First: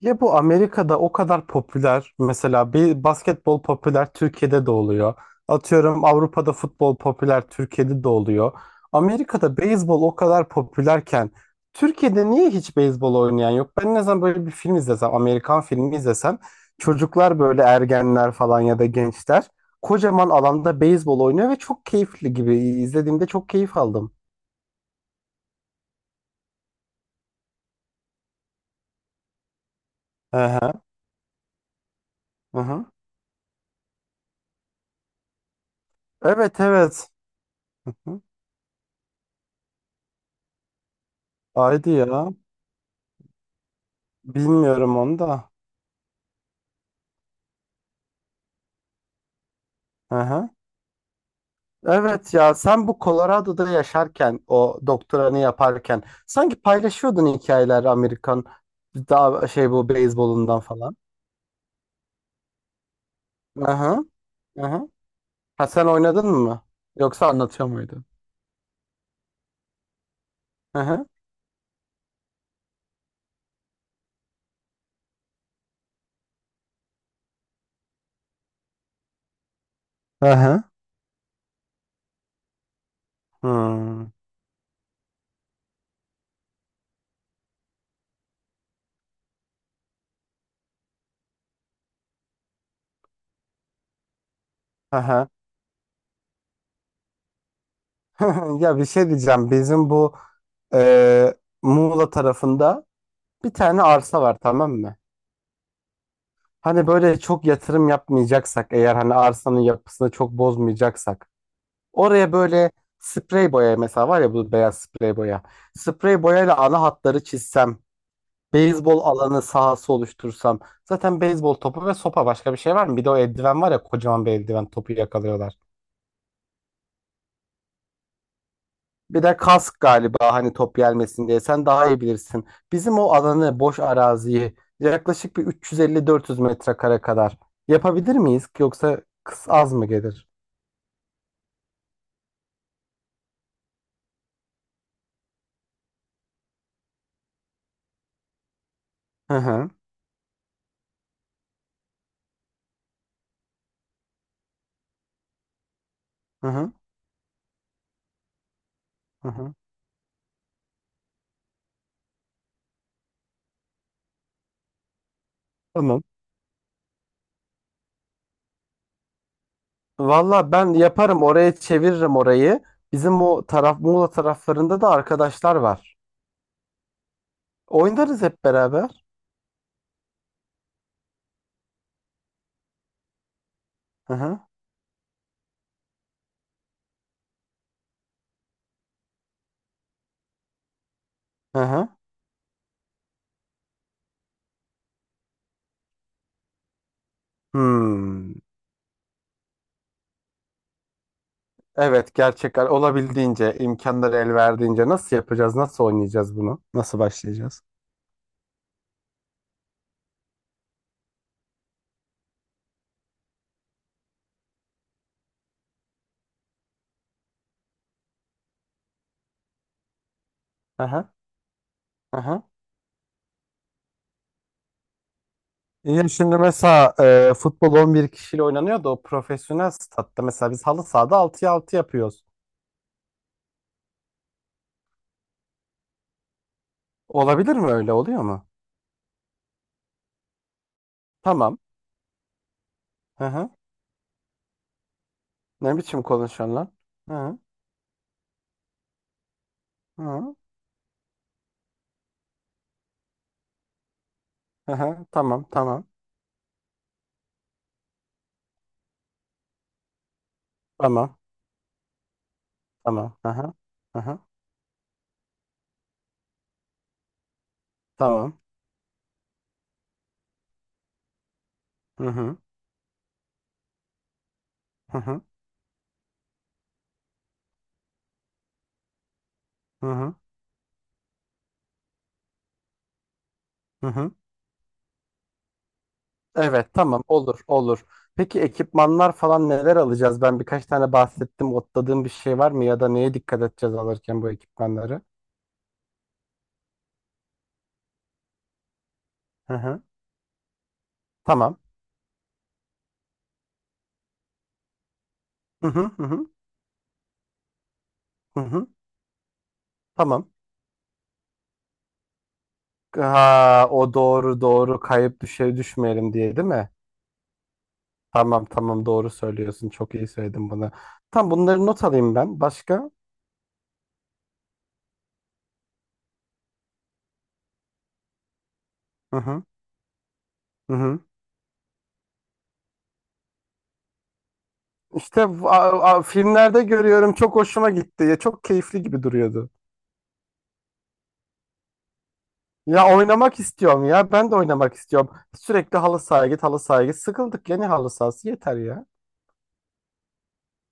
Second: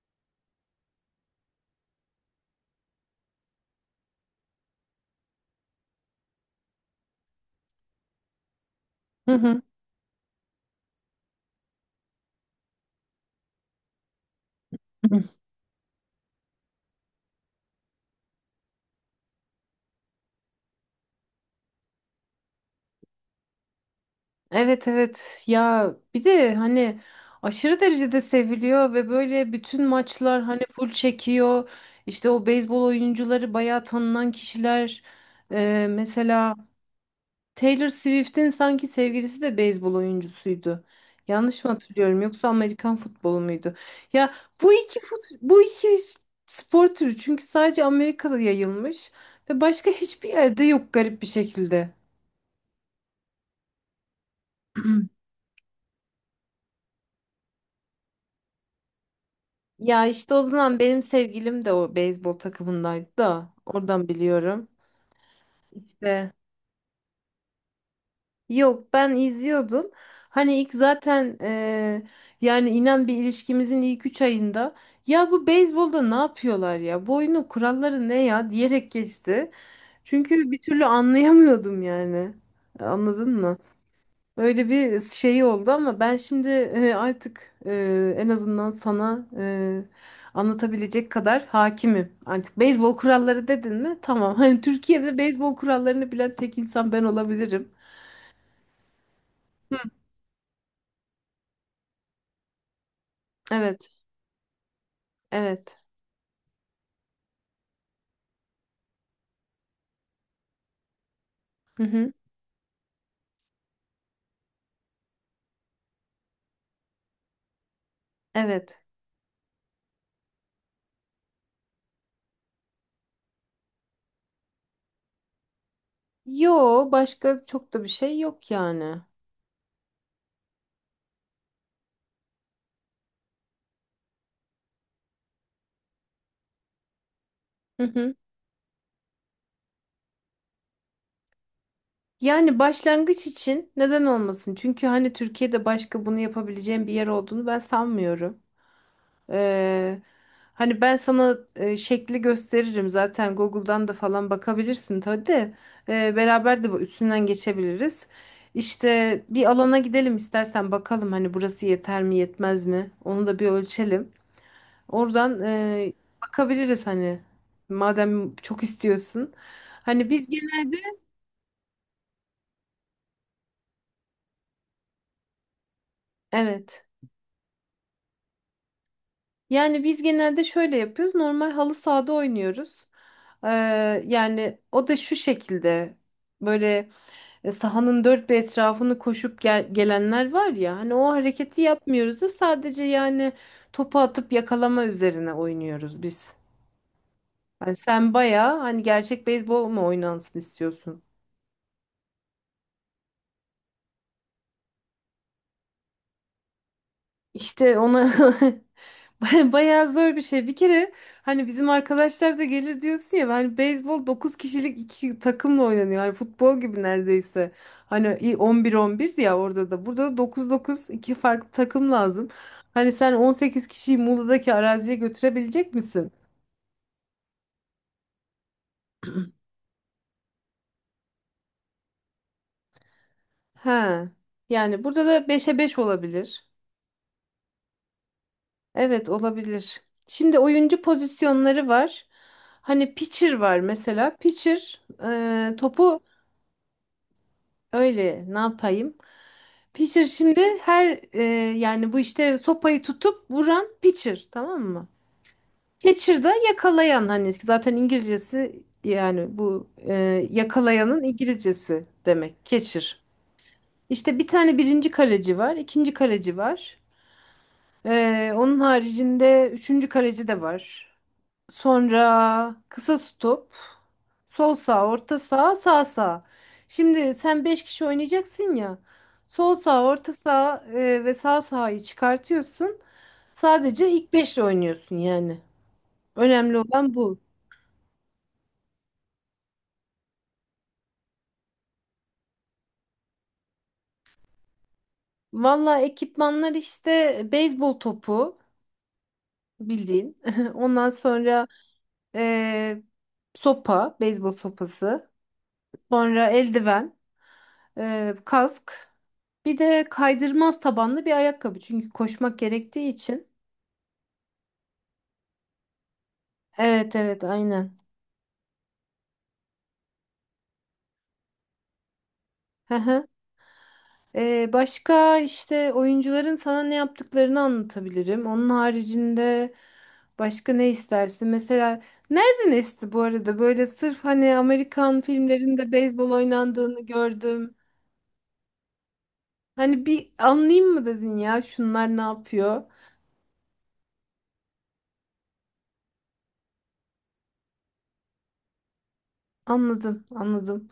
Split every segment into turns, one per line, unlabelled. Ya bu Amerika'da o kadar popüler. Mesela bir basketbol popüler Türkiye'de de oluyor. Atıyorum Avrupa'da futbol popüler Türkiye'de de oluyor.
Hı
Amerika'da
hı.
beyzbol o kadar popülerken Türkiye'de niye hiç beyzbol oynayan yok? Ben ne zaman böyle bir film izlesem, Amerikan filmi izlesem çocuklar böyle ergenler falan ya da gençler kocaman alanda beyzbol oynuyor ve çok keyifli gibi izlediğimde çok keyif aldım.
Evet, evet, ya bir de hani aşırı derecede seviliyor ve böyle bütün maçlar
Hı
hani
hı.
full çekiyor. İşte o
Hı
beyzbol
hı.
oyuncuları bayağı tanınan kişiler. Mesela
Evet evet.
Taylor
Hı hı.
Swift'in sanki sevgilisi de beyzbol oyuncusuydu. Yanlış mı
Haydi
hatırlıyorum
ya.
yoksa Amerikan futbolu muydu? Ya
Bilmiyorum onu da.
bu iki spor türü çünkü sadece Amerika'da yayılmış ve başka hiçbir
Aha.
yerde yok garip bir şekilde.
Evet ya sen bu Colorado'da yaşarken o doktoranı yaparken sanki paylaşıyordun hikayeler Amerikan daha şey bu
Ya işte o
beyzbolundan
zaman
falan.
benim sevgilim de o beyzbol takımındaydı da
Aha,
oradan biliyorum.
aha. Ha sen oynadın
İşte
mı? Yoksa anlatıyor muydun?
yok, ben izliyordum. Hani ilk
Aha.
zaten yani inan bir ilişkimizin ilk 3 ayında ya bu beyzbolda ne yapıyorlar, ya bu oyunun kuralları ne ya diyerek geçti. Çünkü bir
Aha.
türlü anlayamıyordum yani. Anladın mı?
Hmm.
Böyle bir şey oldu ama ben şimdi artık, en azından sana anlatabilecek kadar hakimim. Artık beyzbol kuralları dedin mi? Tamam. Hani Türkiye'de
Aha.
beyzbol kurallarını bilen tek insan ben olabilirim.
Ya bir şey diyeceğim. Bizim bu e, Muğla tarafında bir tane
Evet,
arsa var, tamam mı?
evet.
Hani böyle çok yatırım yapmayacaksak, eğer hani arsanın yapısını çok bozmayacaksak
Hı hı.
oraya böyle sprey boya mesela var ya, bu beyaz sprey boya. Sprey boyayla ana hatları çizsem,
Evet.
beyzbol alanı sahası oluştursam. Zaten beyzbol topu ve sopa, başka bir şey var mı? Bir de o eldiven var ya, kocaman bir eldiven, topu yakalıyorlar.
Yo, başka çok da bir şey yok yani.
Bir de kask galiba, hani top gelmesin diye. Sen daha iyi bilirsin. Bizim o alanı, boş araziyi yaklaşık bir 350-400 metrekare kadar
Hı hı.
yapabilir miyiz? Yoksa kız az mı gelir?
Yani başlangıç için neden olmasın? Çünkü hani Türkiye'de başka bunu yapabileceğim bir yer olduğunu ben sanmıyorum.
Hı hı.
Ee, Hani ben sana şekli gösteririm, zaten Google'dan da falan bakabilirsin tabii de.
Hı
Beraber de
hı.
bu üstünden geçebiliriz. İşte
Hı
bir
hı.
alana gidelim istersen, bakalım hani burası yeter mi yetmez mi, onu da bir ölçelim. Oradan
Tamam.
bakabiliriz hani, madem çok istiyorsun. Hani biz
Valla ben
genelde,
yaparım, oraya çeviririm orayı. Bizim o taraf Muğla taraflarında da arkadaşlar var.
evet,
Oynarız hep beraber.
yani biz genelde şöyle yapıyoruz, normal halı sahada oynuyoruz. Ee,
Hı hı.
Yani o da şu şekilde böyle. E, sahanın dört bir etrafını koşup gelenler var ya, hani o
Hı
hareketi
hı.
yapmıyoruz da sadece yani topu atıp yakalama üzerine oynuyoruz biz. Hani sen
Hmm.
bayağı hani gerçek beyzbol mu oynansın istiyorsun?
Evet, gerçekten olabildiğince, imkanları el verdiğince nasıl yapacağız? Nasıl oynayacağız bunu? Nasıl başlayacağız?
İşte ona bayağı zor bir şey. Bir kere hani bizim arkadaşlar da gelir diyorsun ya, hani beyzbol 9 kişilik iki takımla oynanıyor. Hani futbol gibi neredeyse. Hani 11 11 ya orada da. Burada da dokuz
Hı
9
hı.
iki farklı takım
Hı
lazım.
hı.
Hani sen 18 kişiyi Muğla'daki araziye götürebilecek
Ya
misin?
şimdi mesela futbol 11 kişiyle oynanıyor da o profesyonel statta, mesela biz halı sahada 6'ya altı yapıyoruz.
Ha. Yani burada da 5'e 5 olabilir.
Olabilir mi, öyle oluyor mu?
Evet, olabilir. Şimdi oyuncu
Tamam.
pozisyonları var. Hani
Hı
pitcher
hı.
var mesela. Pitcher
Ne
topu.
biçim konuşuyorsun lan? Hı hı.
Öyle ne yapayım? Pitcher
Hı.
şimdi her yani bu işte sopayı tutup vuran pitcher, tamam mı?
Aha, tamam, tamam,
Catcher da yakalayan, hani zaten İngilizcesi, yani bu yakalayanın
tamam,
İngilizcesi demek catcher.
tamam, aha,
İşte
aha,
bir tane birinci kaleci var, ikinci kaleci var.
tamam,
Onun haricinde üçüncü kaleci de var.
hı hı,
Sonra kısa stop. Sol sağ,
hı
orta
hı,
sağ, sağ sağ. Şimdi sen 5 kişi oynayacaksın ya. Sol sağ,
hı
orta
hı,
sağ ve sağ sağyı çıkartıyorsun.
hı
Sadece
hı.
ilk beşle oynuyorsun yani. Önemli
Evet,
olan
tamam,
bu.
olur olur. Peki ekipmanlar falan neler alacağız? Ben birkaç tane bahsettim. Otladığım bir şey var mı ya da neye dikkat edeceğiz alırken bu ekipmanları?
Valla ekipmanlar işte beyzbol topu,
Hı hı.
bildiğin. Ondan sonra
Tamam.
e, sopa, beyzbol sopası.
Hı hı, hı hı,
Sonra eldiven.
hı hı.
Kask. Bir de
Tamam.
kaydırmaz tabanlı bir ayakkabı. Çünkü koşmak gerektiği için.
Ha, o doğru doğru, kayıp düşe düşmeyelim diye, değil mi?
Evet, evet, aynen.
Tamam tamam, doğru söylüyorsun. Çok iyi söyledin bunu. Tam bunları not alayım ben.
Hı
Başka?
hı. Başka işte oyuncuların sana ne yaptıklarını anlatabilirim. Onun
Hı hı.
haricinde başka ne
Hı hı.
istersin? Mesela nereden esti bu arada? Böyle sırf hani Amerikan
İşte
filmlerinde beyzbol
filmlerde
oynandığını
görüyorum, çok
gördüm.
hoşuma gitti. Ya çok keyifli gibi duruyordu.
Hani bir anlayayım mı dedin ya şunlar ne yapıyor?
Ya oynamak istiyorum ya. Ben de oynamak istiyorum. Sürekli halı sahaya git, halı sahaya git. Sıkıldık ya, ne halı sahası, yeter ya.
Anladım, anladım.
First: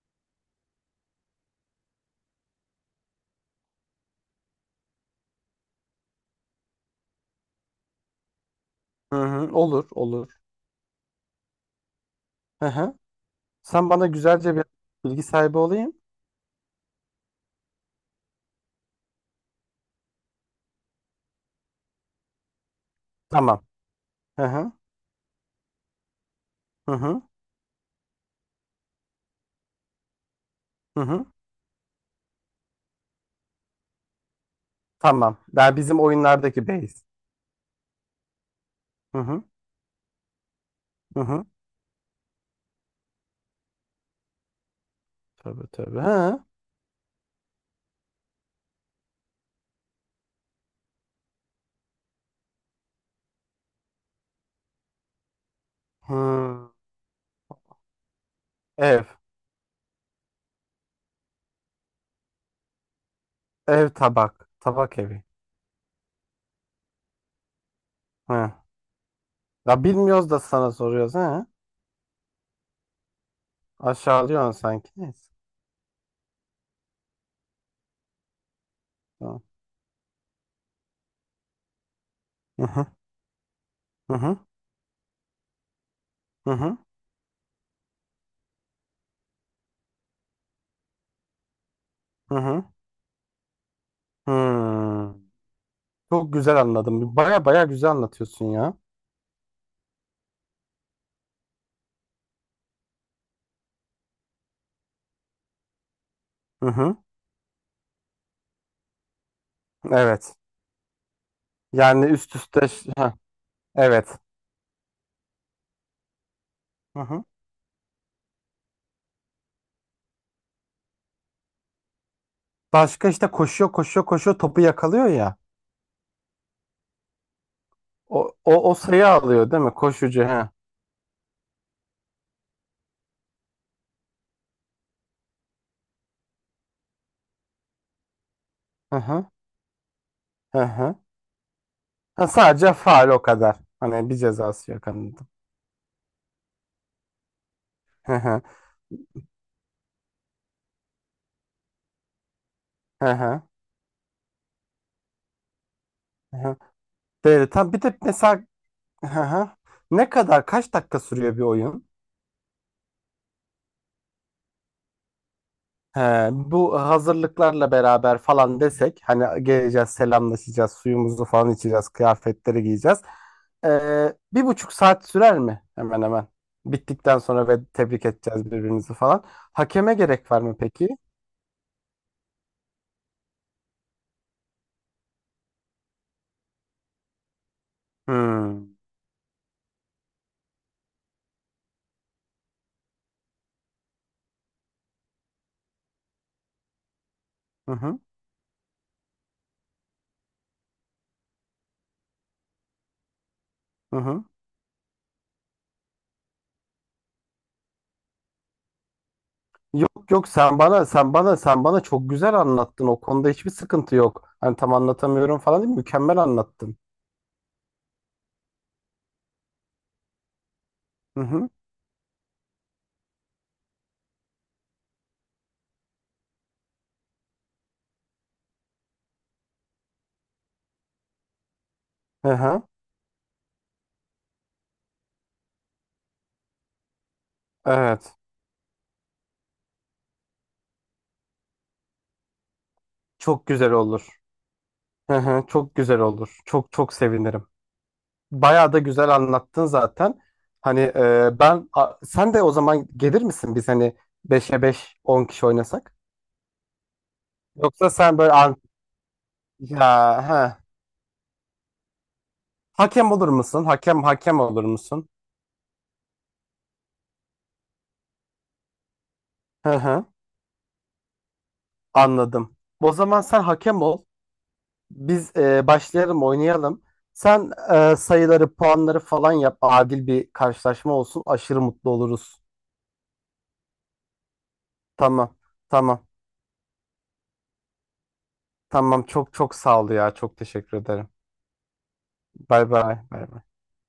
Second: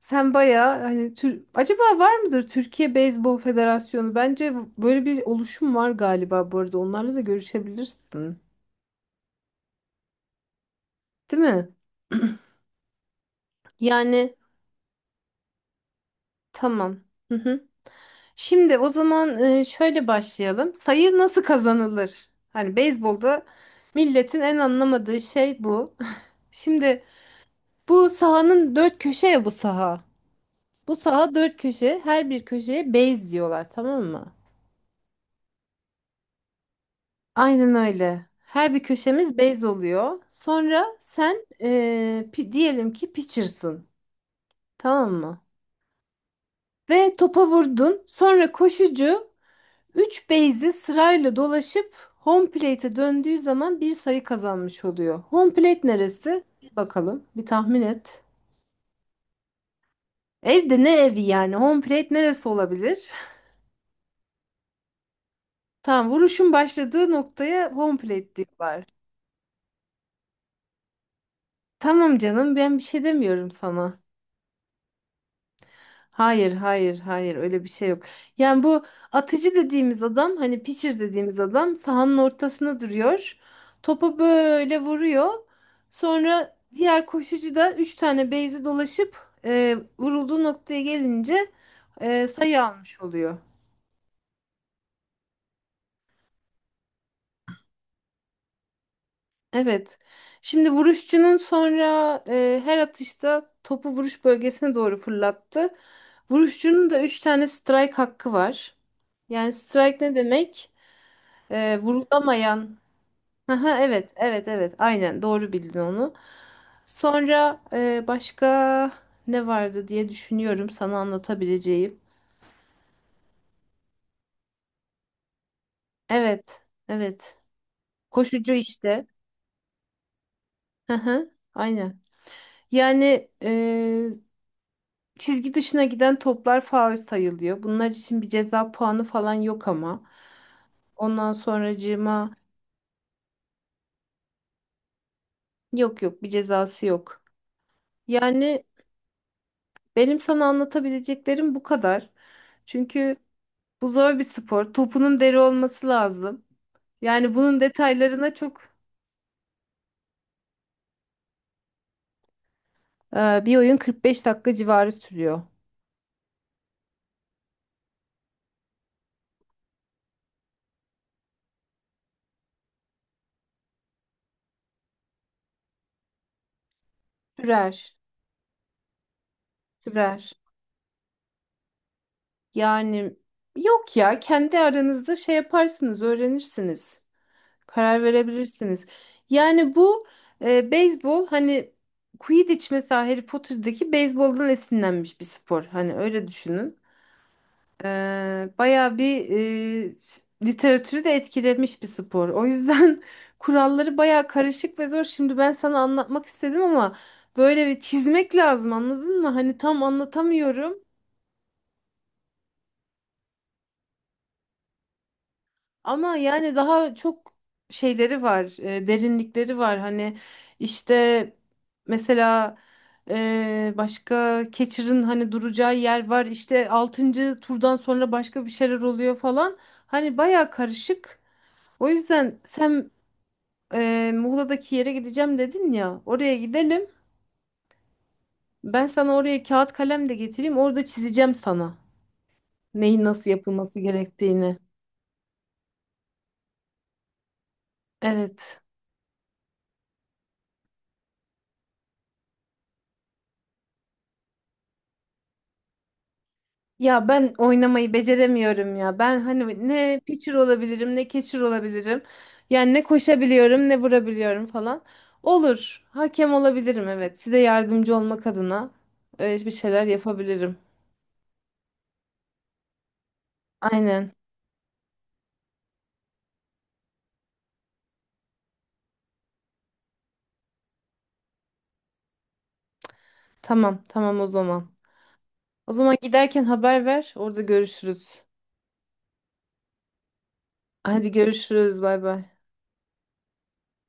Sen bayağı hani tür acaba var mıdır Türkiye Beyzbol Federasyonu? Bence böyle bir oluşum var galiba bu arada. Onlarla da görüşebilirsin.
Hı hı, olur, olur.
Değil mi?
Hı hı. Sen bana
Yani
güzelce bir bilgi sahibi olayım.
tamam. Hı hı. Şimdi o zaman şöyle başlayalım. Sayı nasıl kazanılır? Hani beyzbolda
Tamam.
milletin
Hı
en
hı.
anlamadığı şey bu.
Hı
Şimdi
hı.
bu sahanın dört köşe ya bu saha. Bu
Hı hı.
saha dört köşe. Her bir köşeye base diyorlar, tamam mı?
Tamam. Ben bizim oyunlardaki base.
Aynen öyle. Her bir
Hı
köşemiz
hı.
bez oluyor. Sonra
Hı
sen
hı.
diyelim ki pitcher'sın. Tamam mı?
Tabii tabii. Ha.
Ve topa vurdun. Sonra koşucu 3 base'i sırayla dolaşıp home plate'e döndüğü zaman bir sayı kazanmış oluyor. Home plate neresi?
Ha.
Bir bakalım. Bir tahmin et.
Ev.
Evde ne evi yani? Home plate neresi olabilir?
Ev tabak. Tabak evi.
Tamam, vuruşun başladığı noktaya home plate
Ha.
diyorlar.
Ya bilmiyoruz da sana soruyoruz, ha.
Tamam canım, ben bir şey demiyorum sana.
Aşağılıyorsun sanki. Neyse.
Hayır, hayır, hayır, öyle bir şey yok. Yani bu
Tamam.
atıcı dediğimiz adam, hani pitcher dediğimiz adam, sahanın
Hı
ortasına
hı.
duruyor.
Hı
Topa
hı.
böyle vuruyor.
Hı
Sonra
hı.
diğer koşucu da 3 tane base'i dolaşıp vurulduğu noktaya gelince
Hı
sayı
hı.
almış oluyor.
Hmm. Çok güzel anladım. Baya baya güzel anlatıyorsun ya.
Evet. Şimdi vuruşçunun sonra her atışta topu vuruş bölgesine doğru fırlattı.
Hı
Vuruşçunun
hı.
da 3 tane strike hakkı var. Yani strike ne
Evet.
demek?
Yani üst üste.
Vurulamayan.
Ha.
Aha,
Evet.
evet, evet, evet. Aynen, doğru bildin onu.
Hı hı.
Sonra başka ne vardı diye düşünüyorum sana anlatabileceğim.
Başka işte, koşuyor koşuyor koşuyor, topu yakalıyor ya.
Evet, evet.
O,
Koşucu
o, o
işte.
sayı alıyor, değil mi? Koşucu. Ha.
Aha, aynen. Yani çizgi dışına giden toplar faul sayılıyor. Bunlar için bir ceza
Hı
puanı
hı.
falan yok ama.
Hı hı.
Ondan
Ha,
sonracığıma
sadece faal, o kadar. Hani bir cezası yok. Hani.
yok, yok, bir cezası yok.
Hı hı,
Yani benim sana anlatabileceklerim bu kadar.
hı
Çünkü
hı,
bu zor bir spor. Topunun deri olması
hı
lazım.
hı.
Yani
Böyle
bunun
tam bir de
detaylarına
mesela,
çok.
hı hı, ne kadar, kaç dakika sürüyor bir oyun?
Bir oyun 45 dakika civarı sürüyor.
He, bu hazırlıklarla beraber falan desek, hani geleceğiz, selamlaşacağız, suyumuzu falan içeceğiz, kıyafetleri giyeceğiz. 1,5 saat sürer mi hemen hemen? Bittikten sonra ve
Sürer,
tebrik edeceğiz birbirimizi falan. Hakeme
sürer.
gerek var mı peki?
Yani yok ya, kendi aranızda şey yaparsınız, öğrenirsiniz. Karar
Hmm.
verebilirsiniz. Yani bu beyzbol, hani Quidditch mesela Harry Potter'daki beyzboldan esinlenmiş bir spor. Hani öyle düşünün.
Hı hı,
Bayağı bir literatürü de etkilemiş bir spor. O yüzden kuralları
hı hı.
bayağı karışık ve zor. Şimdi ben sana anlatmak istedim ama böyle bir çizmek lazım, anladın mı? Hani tam
Yok yok, sen
anlatamıyorum
bana sen bana sen bana çok güzel anlattın, o konuda hiçbir sıkıntı yok. Hani tam anlatamıyorum falan değil,
ama
mükemmel
yani
anlattın.
daha çok şeyleri var, derinlikleri var. Hani
Hı
işte
hı.
mesela başka Catcher'ın hani duracağı yer var. İşte altıncı turdan sonra başka bir şeyler oluyor falan. Hani bayağı karışık. O
Hı
yüzden
hı.
sen Muğla'daki yere gideceğim dedin ya. Oraya gidelim.
Evet.
Ben sana oraya kağıt kalem de getireyim. Orada çizeceğim sana. Neyin nasıl
Çok güzel
yapılması
olur.
gerektiğini.
Hı hı. Çok güzel olur. Çok çok sevinirim.
Evet.
Bayağı da güzel anlattın zaten. Hani sen de o zaman gelir misin, biz hani 5'e beş 10 kişi oynasak?
Ya ben
Yoksa
oynamayı
sen böyle
beceremiyorum ya. Ben hani
ya,
ne pitcher
ha.
olabilirim ne catcher olabilirim. Yani ne
Hakem olur musun?
koşabiliyorum ne
Hakem
vurabiliyorum
olur
falan.
musun?
Olur. Hakem olabilirim, evet. Size yardımcı olmak adına öyle bir
Hı
şeyler
hı.
yapabilirim.
Anladım. O zaman sen hakem ol.
Aynen.
Biz başlayalım, oynayalım. Sen sayıları, puanları falan yap. Adil bir karşılaşma olsun. Aşırı mutlu oluruz.
Tamam, tamam, o zaman.
Tamam.
O zaman
Tamam.
giderken haber ver. Orada görüşürüz.
Tamam. Çok çok sağ ol ya. Çok teşekkür ederim.
Hadi, görüşürüz. Bay bay.
Bay bay. Bay bay.